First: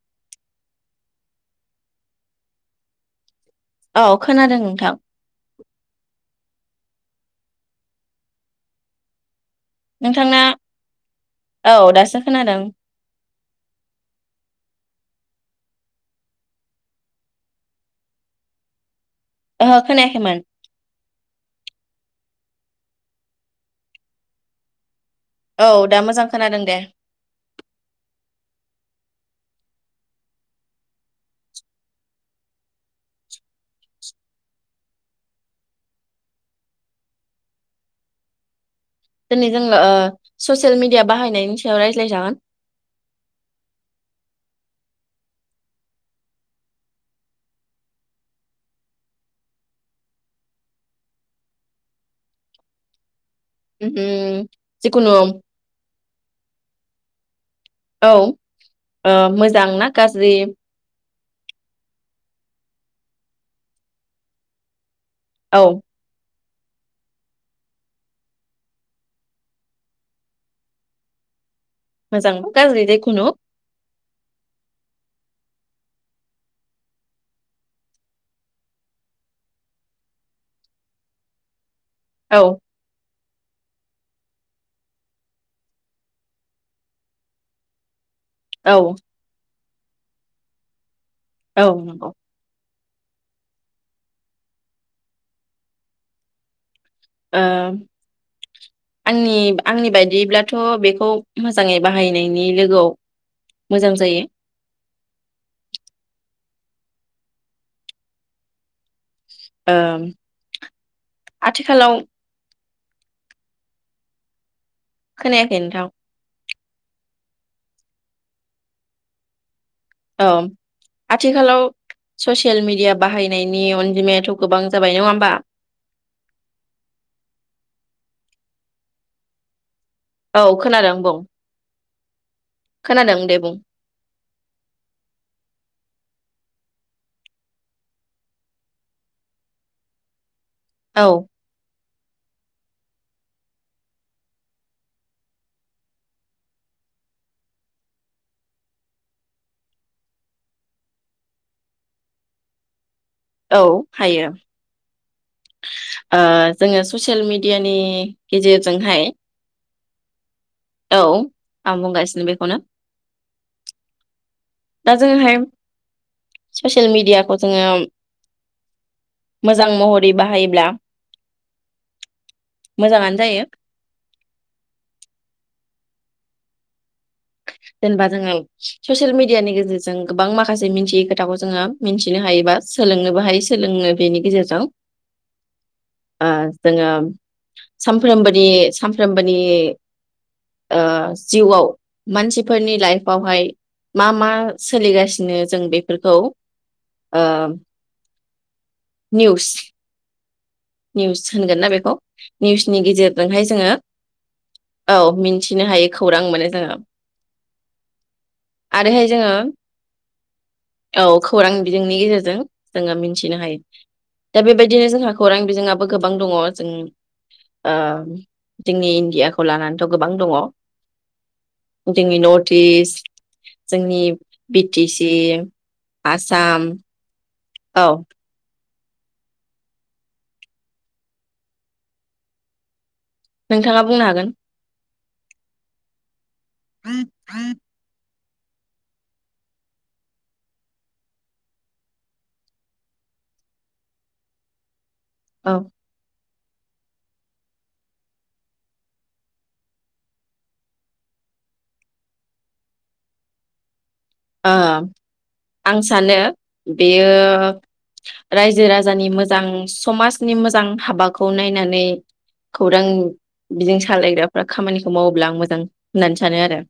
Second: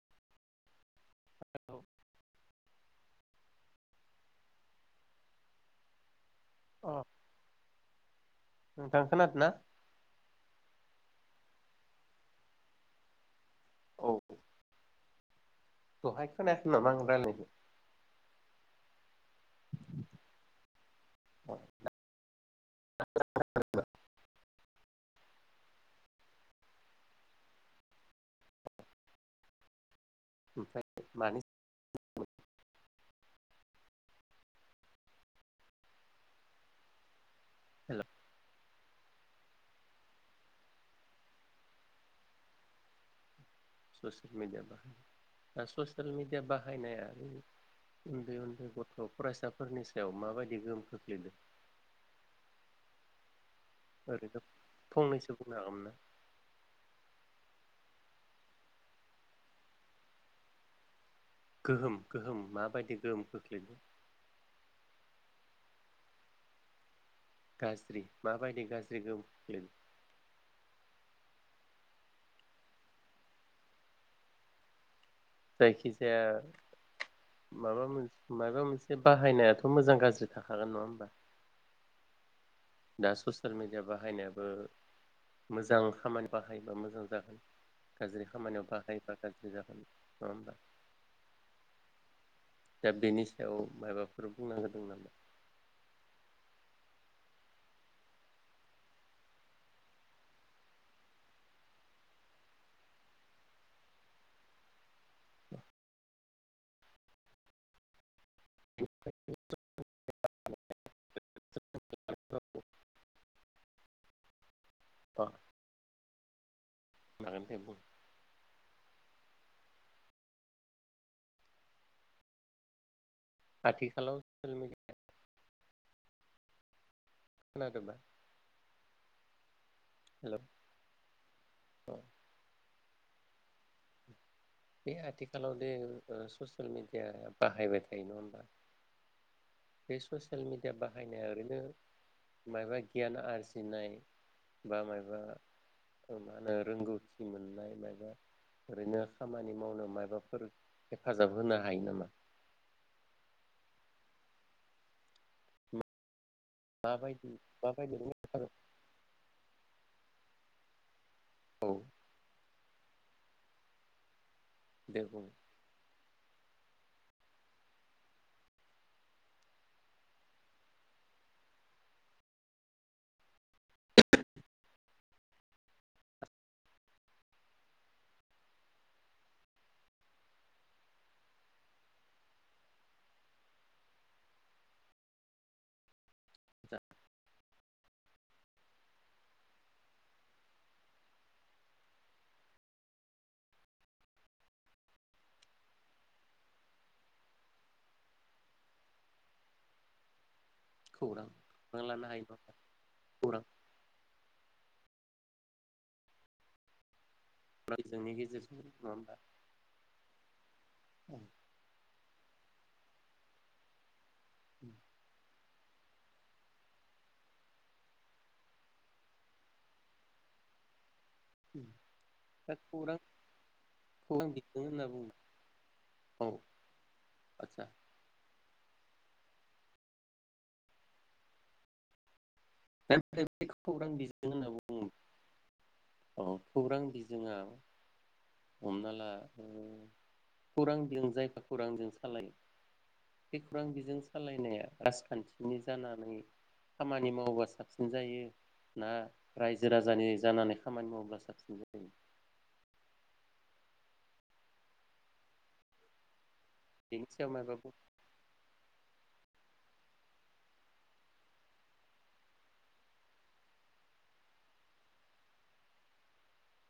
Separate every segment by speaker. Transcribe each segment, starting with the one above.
Speaker 1: [unintelligible]
Speaker 2: औ खोनादों नोंथां
Speaker 1: अ
Speaker 2: नोंथांना औ दासो खोनादों
Speaker 1: औ दहाय खोनायासै नामा आं लारायनायखौ
Speaker 2: ओहो खोनायाखैमोन औ दा मोजां खोनादों दे।
Speaker 1: ओमफ्राय मानि [unintelligible]
Speaker 2: दिनै जोङो ससियेल मिडिया बाहायनायनि सायाव रायज्लायजागोन।
Speaker 1: ससियेल मेडिया बाहाय दा ससियेल मेडिया बाहायनाया उन्दै उन्दै गथ फरायसाफोरनि सायाव माबायदि गोहोम खोख्लैदों ओरैनो
Speaker 2: उम जिखुनु औ
Speaker 1: फंनैसो बुंनो हागोमोनना
Speaker 2: औ मोजांना गाज्रि
Speaker 1: गोहोम गोहोम माबायदि गोहोम खोख्लैदो
Speaker 2: औ
Speaker 1: गाज्रि माबायदि गाज्रि खोख्लोयदों
Speaker 2: मोजांबा गाज्रि जिखुनु
Speaker 1: जायखिजाया माबा मोनसे माबा मोनसे बाहायनायाथ मोजां गाज्रि थाखागोन नङा होमबा
Speaker 2: औ
Speaker 1: दा ससियेल मेडिया बाहायनायाबो मोजां खामानि बाहायोबा मोजां जागोन। गाज्रि खामानियाव
Speaker 2: औ
Speaker 1: बाखायोबा गाज्रि जा नंङा होमबा
Speaker 2: औ नंगौ।
Speaker 1: दा बेनि सायाव माबाफोर बुंना होदों नामा?
Speaker 2: ओ आंनि आंनि बायदिब्लाथ बेखौ मोजाङै बाहायनायनि लोगोआव मोजां जायो
Speaker 1: [inaudible]
Speaker 2: ओम आथिखालाव
Speaker 1: [inaudible]
Speaker 2: खोनायाखै नोंथां
Speaker 1: खोनादों दे बुं
Speaker 2: औ आथिखालाव ससियेल मिडिया बाहायनायनि
Speaker 1: आथिखालाव
Speaker 2: अनजिमायाथ
Speaker 1: ससियेल
Speaker 2: गोबां
Speaker 1: मिडिया
Speaker 2: जाबाय नङा होमबा
Speaker 1: खोनादोंबा हेल'
Speaker 2: औ खोनादों बुं खोनादों दे बुं
Speaker 1: बे आथिखालाव दे ससियेल मेडिया बाहायबाय थायो नङा होमबा बे ससे सियेल मेडिया
Speaker 2: औ
Speaker 1: बाहायनाया ओरैनो मायबा गियान आरजिनाय बा मायबा मा होनो रोंगौथि मोननाय मायबा ओरैनो खामानि मावनो माबाफोर हेफाजाब होनो हायो नामा?
Speaker 2: औ हायो [inaudible] जोङो ससियेल
Speaker 1: माबायदि
Speaker 2: मेडियानि
Speaker 1: माबायदि
Speaker 2: गेजेरजोंहाय औ
Speaker 1: औ
Speaker 2: आं बुंगासिनो बेखौनो दा
Speaker 1: दे बुं
Speaker 2: जोंङोहाय ससि सेल मिडियाखौ जोङो मोजां महर थै बाहायोब्ला मोजाङानो जायो जेनेबा जोङो ससियेल मिडियानि गेजेरजों गोबां माखासे मिथियै खोथाखौ जोङो मिथिनो हायोबा सोलोंनोबो हायो सोलोंनो बेनि गेजेरजों ओ जोङो सानफ्रबोनि सानफ्रोमबोनि ओ जिउआव मानसि फोरनि लाइफआवहाय मा मा सोलिगासिनो जों बेफोरखौ ओ निउस निउस
Speaker 1: खौरां
Speaker 2: होनगोन ना
Speaker 1: खौरां
Speaker 2: बेखौ
Speaker 1: लानो हायो नङा होमबा?
Speaker 2: निउसनि
Speaker 1: खौरां
Speaker 2: गेजेरजोंहाय जोङो औ मिन्थिनो हायो खौरां मोनो जोङो।
Speaker 1: रायजोनि गेजेरजों नङा
Speaker 2: आरोहाय
Speaker 1: होमबा
Speaker 2: जोङो औ खौरां बिजोंनि गेजेरजों जोङो मिथिनो हायो। दा बेबायदिनो जोंहा खौरां बिजोंङाबो गोबां दङ' जों ओ जोंनि इण्डियाखौ लानानैथ' गोबां दङ। जोंनि नर्थ
Speaker 1: दा खौरां
Speaker 2: इस्ट जोंनि
Speaker 1: खौरां
Speaker 2: बि
Speaker 1: बिजों
Speaker 2: टि
Speaker 1: होनना
Speaker 2: सि
Speaker 1: बुङो औ
Speaker 2: आसाम।
Speaker 1: आदसा
Speaker 2: औ।
Speaker 1: [unintelligible]
Speaker 2: नोंथाङा
Speaker 1: खौरां
Speaker 2: बुंनो हागोन
Speaker 1: बिजों होनना बुङो। औ खौरां बिजोङा हमना ला ओ खौरां बिजों जायफोर खौरांजों सालायो बे खौरां बिजों सालायनाया राज
Speaker 2: औ
Speaker 1: खानथिनि जानानै खामानि मावबासो साबसिन जायो ना रायजो राजानि जानानै खामानि मावोब्ला साबसिन जायो?
Speaker 2: ओ आं सानो
Speaker 1: बेनि
Speaker 2: बेयो
Speaker 1: सायाव माबाफोर
Speaker 2: रायजो राजानि मोज मोजां समाजनि मोजां हाबाखौ नायनानै खौरां बिजों सालायग्राफ्रा खामानिखौ मावोब्ला आं मोजां होननानै सानो आरो।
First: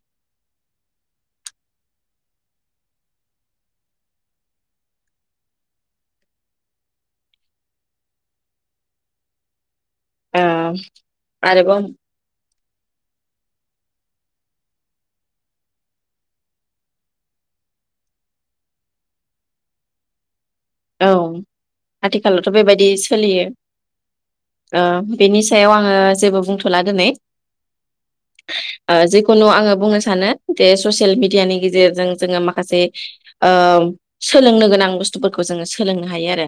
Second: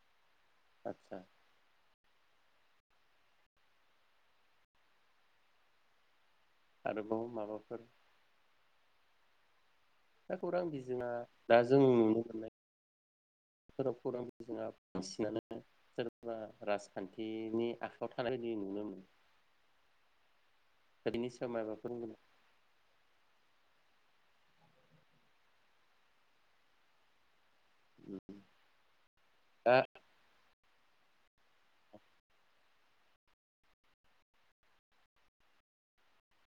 Speaker 1: आतसा [inaudible] आरोबाव माबाफोर? दा
Speaker 2: ओ
Speaker 1: खौरां बिजोङा दा जों
Speaker 2: आरोबाव
Speaker 1: नुनो मोननाय फोराव खौरां जोंहा बांसिनानो सोरबा राजखान्थिनि आखायाव थानाय बादि नुनो मोनो। दा
Speaker 2: औ
Speaker 1: बेनि सायाव माबाफोर
Speaker 2: आथिखालावथ' बेबायदि सोलियो। ओ बेनि सायाव आङो जेबो बुंथ'ला दोनै।
Speaker 1: बुंगोन
Speaker 2: [unintelligible] ओ जिखुनु आङो
Speaker 1: दा
Speaker 2: बुंनो सानो जे ससियेल मिडियानि गेजेरजों जोङो माखासे ओ सोलोंनो गोनां बुस्थुफो खौ जोंङो सोलोंनो हायो आरो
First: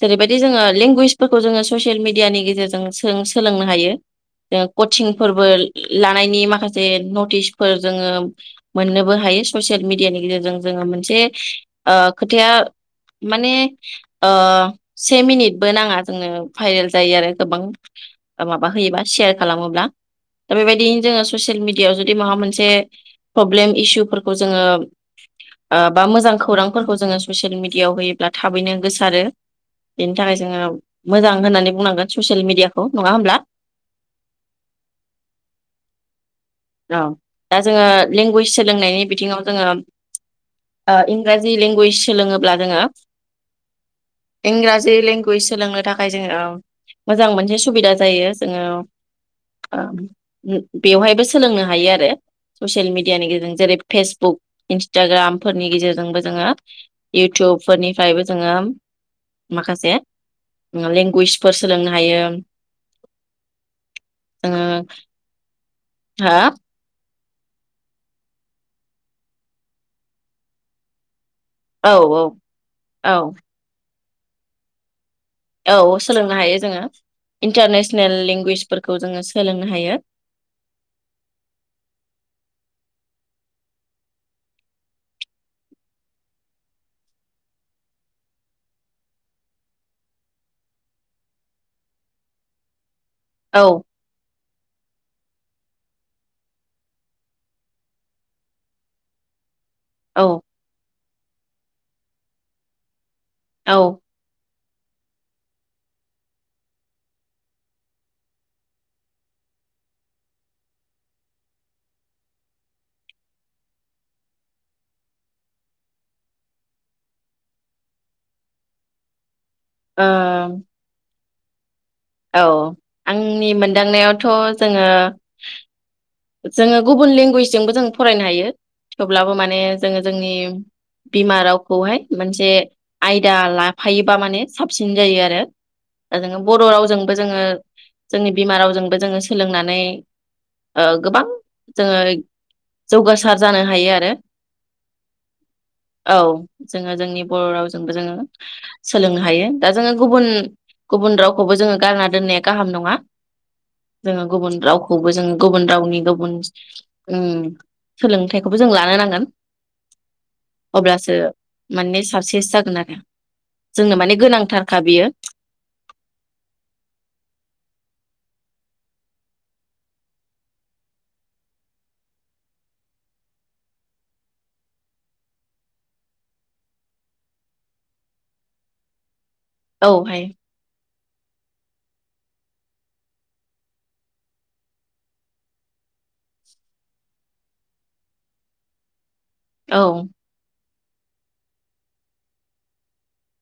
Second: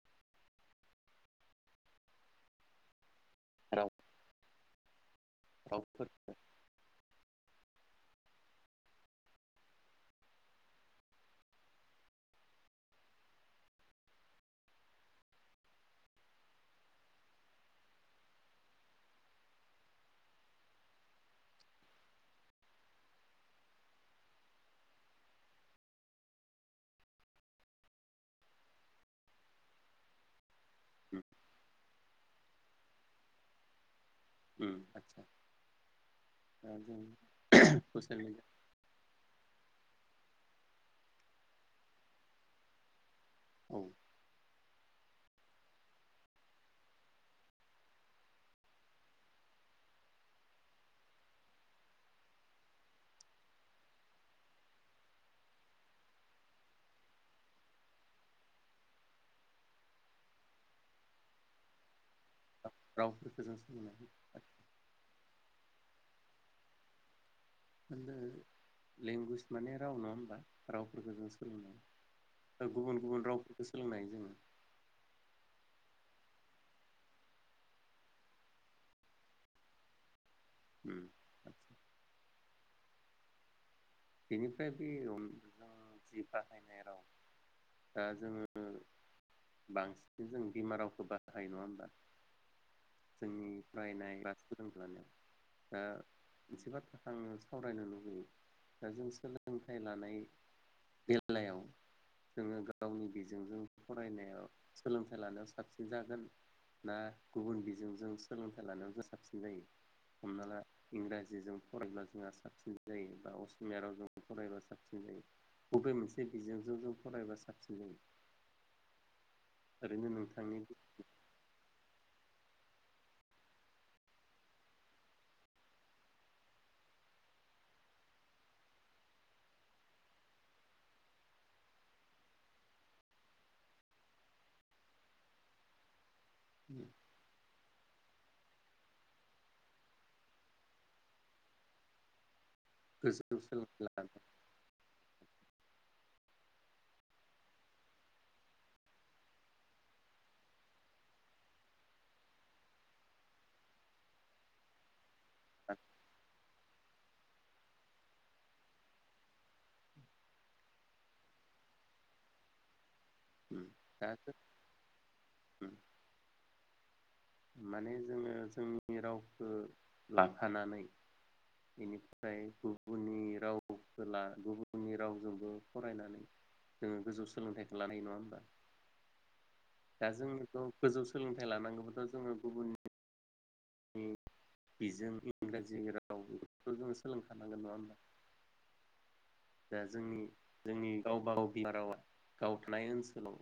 Speaker 2: जेरैबायदि जोङो लेंगुइस फोरखौ जोंङो ससियेल मिडियानि गेजेरजों सो जों सोलोंनो
Speaker 1: राव
Speaker 2: हायो। जों कचिं फोरबो
Speaker 1: रावफोरखौ
Speaker 2: लानायनि माखासे नथ दिस फोर जोङो मोननोबो हायो ससियेल मिडियानि गेजेरजों जोङो मोनसे ओ खोथाया माने ओ से मिनिटबो नाङा जोंनो भाइरेल जायो आरो गोबां ओ माबा होयोबा सेयार खालामोब्ला दा बेबायदिनो जोङो ससियेल मिडियायाव जुदि माबा मोनसे प्रब्लेम इसुफोरखौ जोङो ओ बा मोजां खौरांफोरखौ जोङो ससियेल मिड दियाव होयोब्ला थाबैनो गोसारो बेनि थाखाय जोङो
Speaker 1: उम
Speaker 2: मोजां होननानै बुंनांगोन ससियेल मिडियाखौ नङा होमब्ला?
Speaker 1: उम आदसा दा जों
Speaker 2: औ दा जोङो
Speaker 1: ससियेल मिडिया
Speaker 2: लेंगुवेज सोलोंनायनि बिथिङाव जोङो। ओ इंराजि लेंगुवेज सोलोंङो लारोङो
Speaker 1: औ
Speaker 2: इंराजि लेंगुवेज सोलोंनो थाखाय जोंङो ओ मोजां मोनसे सुबिदा जायो जोंङो ओ बेवहायबो सोलोंनो हायो आरो ससियेल मेडियानि गेजेरजों जेरै फेसबुक इन्सटाग्रामफोरनि गेजेरजोंबो जोंङो इउटुबफोरनिफ्रायबो जोंङो माखासे लेंगुवेजफोर सोलोंनो हायो।
Speaker 1: रावफोरखौ जों सोलोंनानै लानो हायो।
Speaker 2: हो
Speaker 1: होनदो लेंगुवेज माने राव नङा होमबा रावफोरखौ जों
Speaker 2: औ औ
Speaker 1: स गुबुन
Speaker 2: औ
Speaker 1: गुबुन रावफोरखौ सोलोंनाय उम्म
Speaker 2: औ सोलोंनो हायो जोंङो इन्टारनेसनेल लेंगुवेजफोरखौ जोंङो सोलोंनो हायो।
Speaker 1: उम्म बेनिफ्राय बे ओम जों जि बाहायनाय राव दा जोंङो बांसिन जों बिमा रावखौ बाहायो नङा होमबा। जोंनि
Speaker 2: औ
Speaker 1: फ्राय नायग्रा सोलोंग्रानियाव दा एसे बाथ्राखौ आंङो सावरायनो लुुबैयो। दा जों सोलों सोलोंथाइ लानाय
Speaker 2: औ
Speaker 1: बेल बेलायाव जोंङो गावनि बिस जों
Speaker 2: औ ओ
Speaker 1: फरायनायाव सोलोंथाइ लानायाव साबसिन जागोन ना गुबुन बिजोंजों सोलोंथाइ लानायाव जों साबसिन जायो हमना ला इंराजिजों फरायब्ला जोंहा साबसिन जायो बा अस मियाराव जों फरायबा साबसिन जायो बबे मोनसे बिजोंजों जों फरायबा साबसिन जायो? ओरैनो नोंथांनि
Speaker 2: औ आंनि मोनदांनायावथ जोंङो जोंङो गुबुन लेंगुवेजजोंबो जों फरायनो हायो थेवब्लाबो माने जोंङो जोंनि बिमा रावखौहाय मोनसे आयदा लाफायोबा माने साबसिन जायो आरो। दा जोंङो बर' रावजोंबो जोंङो जोंनि बिमा रावजोंबो जोंङो सोलोंनानै ओ गोबां जोंङो
Speaker 1: गोजौ
Speaker 2: जौगासार जानो
Speaker 1: सोलोंथाइ
Speaker 2: हायो आरो।
Speaker 1: लानो
Speaker 2: औ जोंङो जोंनि बर' रावजोंबो जोंङो सोलोंनो हायो दा जोंङो गुबुन गुबुन रावखौबो जोंङो गारना दोननाया गाहाम नङा जोंङो गुबुन रावखौबो जों गुबुन रावनि गुबुन उम्म सोलोंथाइखौबो जों लानो नांगोन अब्लासो माने साक्सेस जागोन आरो। जोंनो
Speaker 1: दा
Speaker 2: माने गोनांथारखा बियो।
Speaker 1: माने जोंङो जोंनि रावखौ लाफानानै बेनिफ्राय गुबुननि रावखौ गुबुननि रावजोंबो फरायनानै जोंङो गोजौ सोलोंथाइखौ लानो हायो नङा होमबा? दा
Speaker 2: औहाय
Speaker 1: जोंखौ गोजौ सोलोंथाइ लानांगौब्लाथ' जोंङो गुबुननि बिजों इंराजि राव बेफोरखौ जों सोलोंखानांगोन नङा होनब्ला?
Speaker 2: औ
Speaker 1: दा जोंनि जोंनि गावबागाव बिमा रावा गाव थानाय ओनसोलाव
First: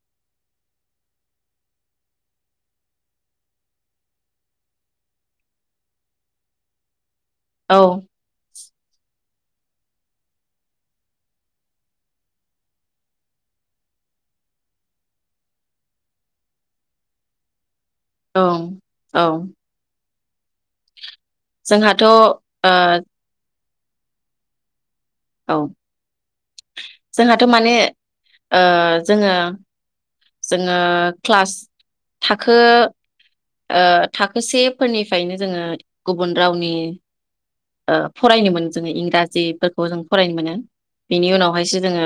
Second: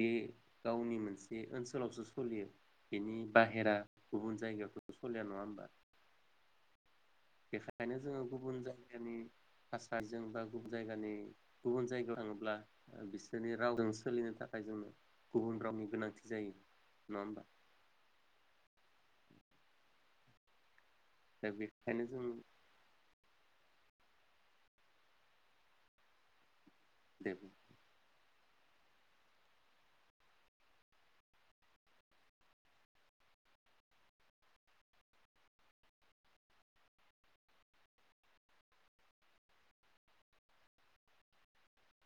Speaker 1: बे गावनि मोनसे ओनसोलावसो सोलियो बेनि बाहेरा। गुबुन जायगायावथ' सलिया नङा होमबा।
Speaker 2: औ
Speaker 1: बेखायनो जोङो गुबुन जायो। जायगानि थासारिजों बा गुबुन जायगानि गुबुन जायगायाव थाङोब्ला बिसोरनि रावजों सोलिनो थाखाय जोंनो गुबुन रावनि गोनांथि जायो नङा होमबा।
Speaker 2: औ औ।
Speaker 1: दा
Speaker 2: जोंहाथ'
Speaker 1: बेखायनो जों
Speaker 2: औ।
Speaker 1: दे
Speaker 2: जोंहाथ' माने। औ जोङो जोङो क्लास थाखो। थाखोसेफोरनिफ्रायनो जोङो गुबुन रावनि फरायनो मोनो जोङो इंराजिफोरखौ जों फरायनो मोनो बेनि उनावहायसो जोङो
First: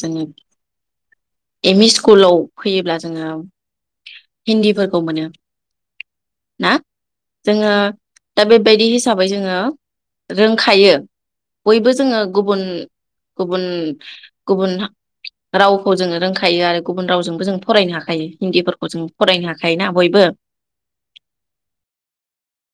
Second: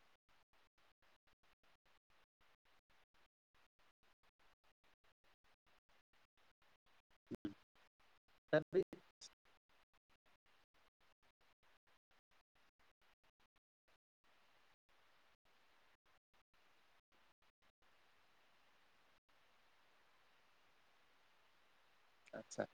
Speaker 2: जोङो एमइ स्कुलाव फैयोब्ला जोङो। हिन्दीफोरखौ मोनो ना जोङो। दा बेबायदि हिसाबै जोङो रोंखायो बयबो जोङो गुबुन गुबुन गुबुन रावखौ जोङो रोंखायो आरो गुबुन रावजोंबो जों फरायनो हाखायो हिन्दीफोरखौ जों। फरायनो हाखायोना बयबो।
Speaker 1: आदसा